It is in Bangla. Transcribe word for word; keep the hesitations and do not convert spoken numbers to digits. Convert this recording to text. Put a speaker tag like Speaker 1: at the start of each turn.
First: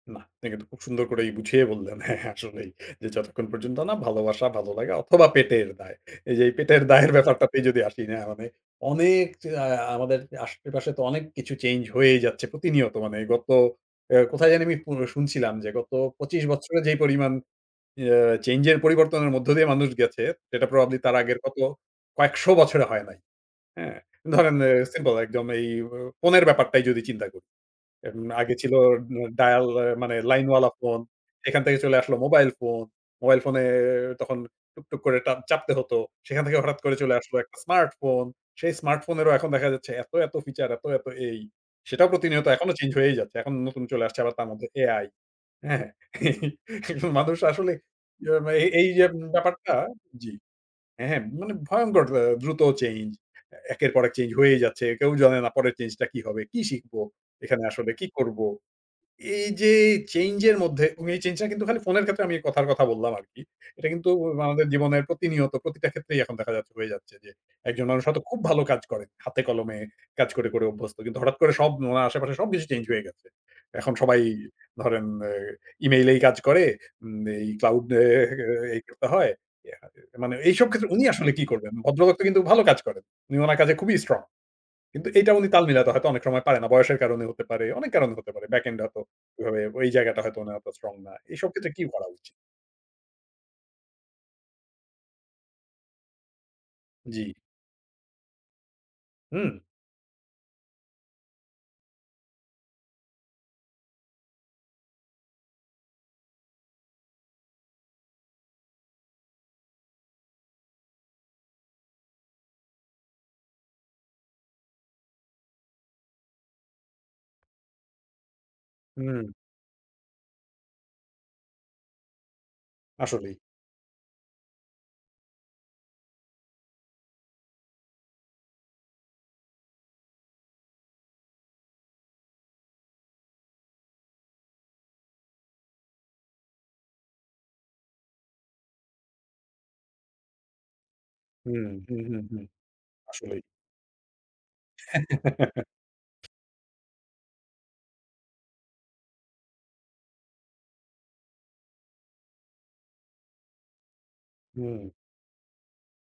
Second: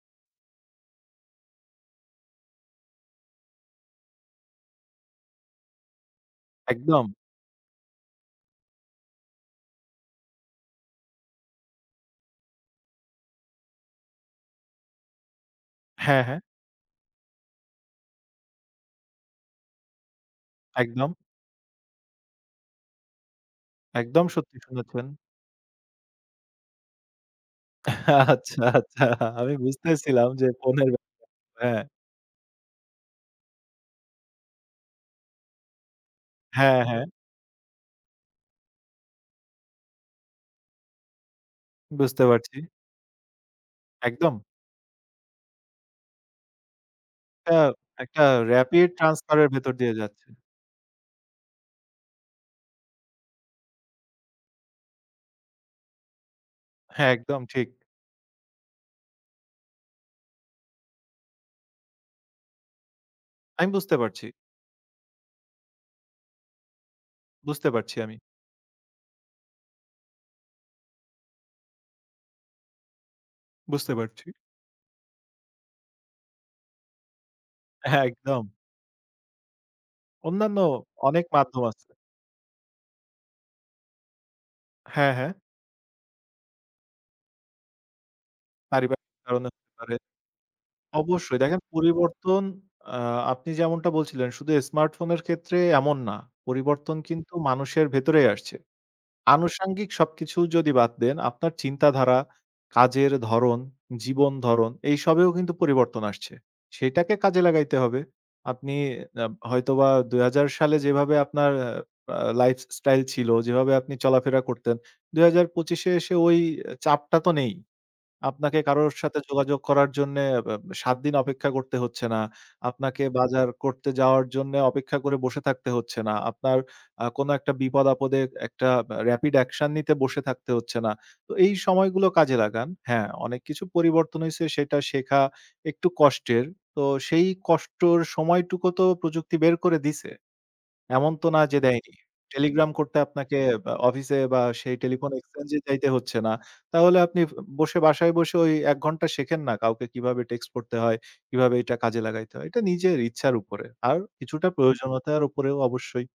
Speaker 1: না, আপনি কিন্তু খুব সুন্দর করে বুঝিয়ে বললেন। হ্যাঁ, আসলেই যে, যতক্ষণ পর্যন্ত না ভালোবাসা ভালো লাগা অথবা পেটের দায়। এই যে এই পেটের
Speaker 2: একদম।
Speaker 1: দায়ের ব্যাপারটাতে যদি আসি না মানে অনেক আ আমাদের আশেপাশে তো অনেক কিছু চেঞ্জ হয়েই যাচ্ছে। প্রতিনিয়ত মানে গত অ্যা কোথায় জানি আমি পো শুনছিলাম যে গত
Speaker 2: হ্যাঁ, হ্যাঁ।
Speaker 1: পঁচিশ বছরে যেই পরিমাণ অ্যা চেঞ্জ এর পরিবর্তনের মধ্য দিয়ে মানুষ গেছে সেটা প্রবাবলি
Speaker 2: একদম।
Speaker 1: তার আগের কত কয়েকশো বছরে হয় নাই। হ্যাঁ,
Speaker 2: একদম
Speaker 1: ধরেন
Speaker 2: সত্যি শুনেছেন।
Speaker 1: সিম্পল একদম এ এ এই ফোনের ব্যাপারটাই যদি চিন্তা করি। এন আগে
Speaker 2: আচ্ছা,
Speaker 1: ছিল
Speaker 2: আচ্ছা আমি
Speaker 1: ডায়াল মানে
Speaker 2: বুঝতেছিলাম যে
Speaker 1: লাইনওয়ালা
Speaker 2: ফোনের
Speaker 1: ফোন এখান থেকে
Speaker 2: হ্যাঁ।
Speaker 1: চলে আসলো মোবাইল ফোন, মোবাইল ফোনে তখন টুকটুক করে ট্যাঁ চাপতে হত। সেখান থেকে হঠাৎ
Speaker 2: হ্যাঁ,
Speaker 1: করে
Speaker 2: হ্যাঁ।
Speaker 1: চলে আসলো একটা স্মার্ট ফোন। সেই স্মার্টফোনেরও এখন দেখা যাচ্ছে এত, এত ফিচার এত, এত এই সেটাও
Speaker 2: বুঝতে
Speaker 1: প্রতিনিয়ত
Speaker 2: পারছি।
Speaker 1: এখনো চেঞ্জ হয়েই যাচ্ছে। এখন নতুন চলে আসছে
Speaker 2: একদম।
Speaker 1: তার মধ্যে AI হ্যাঁ। মানুষ
Speaker 2: এটা
Speaker 1: আসলে
Speaker 2: একটা
Speaker 1: এই
Speaker 2: রেপিড
Speaker 1: যে
Speaker 2: ট্রান্সফার এর ভেতর
Speaker 1: ব্যাপারটা
Speaker 2: দিয়ে যাচ্ছে।
Speaker 1: জি। হ্যাঁ, মানে ভয়ংকর আ দ্রুত চেঞ্জ। একের পর এক চেঞ্জ হয়েই যাচ্ছে। কেউ জানে না পরের চেঞ্জটা কি হবে? কি শিখব,
Speaker 2: হ্যাঁ, একদম
Speaker 1: এখানে
Speaker 2: ঠিক।
Speaker 1: আসলে কী করব? এই যে, চেঞ্জ এর মধ্যে, এ চেঞ্জটা কিন্তু খালি ফোনের ক্ষেত্রে আমি কথার কথা বললাম আরকি।
Speaker 2: আমি
Speaker 1: এটা
Speaker 2: বুঝতে
Speaker 1: কিন্তু
Speaker 2: পারছি।
Speaker 1: আমাদের জীবনের প্রতিনিয়ত প্রতিটা ক্ষেত্রেই এখন দেখা যাচ্ছে হয়ে যাচ্ছে যে,
Speaker 2: বুঝতে
Speaker 1: একজন
Speaker 2: পারছি
Speaker 1: মানুষ
Speaker 2: আমি।
Speaker 1: হয়তো খুব ভালো কাজ করে। হাতে কলমে কাজ করে, করে অভ্যস্ত। কিন্তু হঠাৎ করে উনার আশেপাশে সবকিছু চেঞ্জ হয়ে গেছে।
Speaker 2: বুঝতে
Speaker 1: এখন সবাই
Speaker 2: পারছি।
Speaker 1: ধরেন এ ইমেইল এই কাজ করে, এই ক্লাউড অ্যা
Speaker 2: হ্যাঁ, একদম।
Speaker 1: অ্যাঁ করতে হয়। ইয়া আ মানে
Speaker 2: অন্যান্য
Speaker 1: এইসব ক্ষেত্রে উনি
Speaker 2: অনেক
Speaker 1: আসলে কী
Speaker 2: মাধ্যম
Speaker 1: করবেন?
Speaker 2: আছে।
Speaker 1: ভদ্রলোক তো কিন্তু ভালো কাজ করেন। উনি উনার কাজে খুবই স্ট্রং। কিন্তু
Speaker 2: হ্যাঁ,
Speaker 1: এইটা
Speaker 2: হ্যাঁ।
Speaker 1: উনি তাল মিলাতে হয়তো অনেক সময় পারে না। বয়সের কারণে হতে পারে, অনেক কারণে হতে পারে ব্যাক এন্ড হয়তো
Speaker 2: পারিবারিক কারনেও
Speaker 1: ওভাবে
Speaker 2: হতে
Speaker 1: ওই
Speaker 2: পারে।
Speaker 1: জায়গাটা হয়তো উনি এত স্ট্রং না।
Speaker 2: অবশ্যই
Speaker 1: এসব
Speaker 2: দেখেন
Speaker 1: ক্ষেত্রে কি করা উচিত?
Speaker 2: পরিবর্তন আ আপনি যে এমনটা বলছিলেন শুধু স্মার্টফোনের ক্ষেত্রে এমন না। পরিবর্তন
Speaker 1: জ্বি।
Speaker 2: কিন্তু মানুষের ভেতরেই আসছে।
Speaker 1: হুম।
Speaker 2: আনুষাঙ্গিক সবকিছু যদি বাদ দেন আপনার চিন্তাধারা, কাজের ধরন, জীবন ধরণ এইসবেও কিন্তু পরিবর্তন আসছে। সেটাকে কাজে লাগাইতে হবে। আপনি অ্যা হয়তোবা দুই হাজার সালে যেভাবে আপনার আ আ লাইফ স্টাইল ছিল, যেভাবে আপনি চলাফেরা করতেন, দুই হাজার পঁচিশ এসে ওই চাপটা তো নেই। আপনাকে কারোর সাথে
Speaker 1: হুম।
Speaker 2: যোগাযোগ করার জন্যে এব সাত দিন অপেক্ষা করতে হচ্ছে না। আপনাকে
Speaker 1: আসলেই।
Speaker 2: বাজার করতে যাওয়ার জন্যে অপেক্ষা করে বসে থাকতে হচ্ছে না। আপনার আ কোনো একটা বিপদ-আপদে একটা রেপিড অ্যাকশন নিতে বসে থাকতে হচ্ছে না। তো এই সময়গুলো কাজে লাগান। হ্যাঁ, অনেক কিছু পরিবর্তন হইছে সেটা শেখা একটু কষ্টের। তো সেই কষ্টের সময়টুকু তো প্রযুক্তি বের করে দিছে। এমন তো না যে
Speaker 1: হুম,
Speaker 2: দেয়নি।
Speaker 1: হুম, হুম, হুম
Speaker 2: টেলিগ্রাম করতে আপনাকে
Speaker 1: আসলেই।
Speaker 2: আ অফিসে বা সেই টেলিফোন এক্সচেঞ্জ এ যাইতে হচ্ছে না। তাহলে আপনি বসে বাসায় বসে ওই এক ঘন্টা শেখেন না কাউকে কিভাবে টেক্সট পড়তে হয়, কিভাবে এটা কাজে লাগাইতে হয়। এটা নিজের ইচ্ছার উপরে। আর কিছুটা
Speaker 1: হুম।
Speaker 2: প্রয়োজনীয়তার উপরেও অবশ্যই।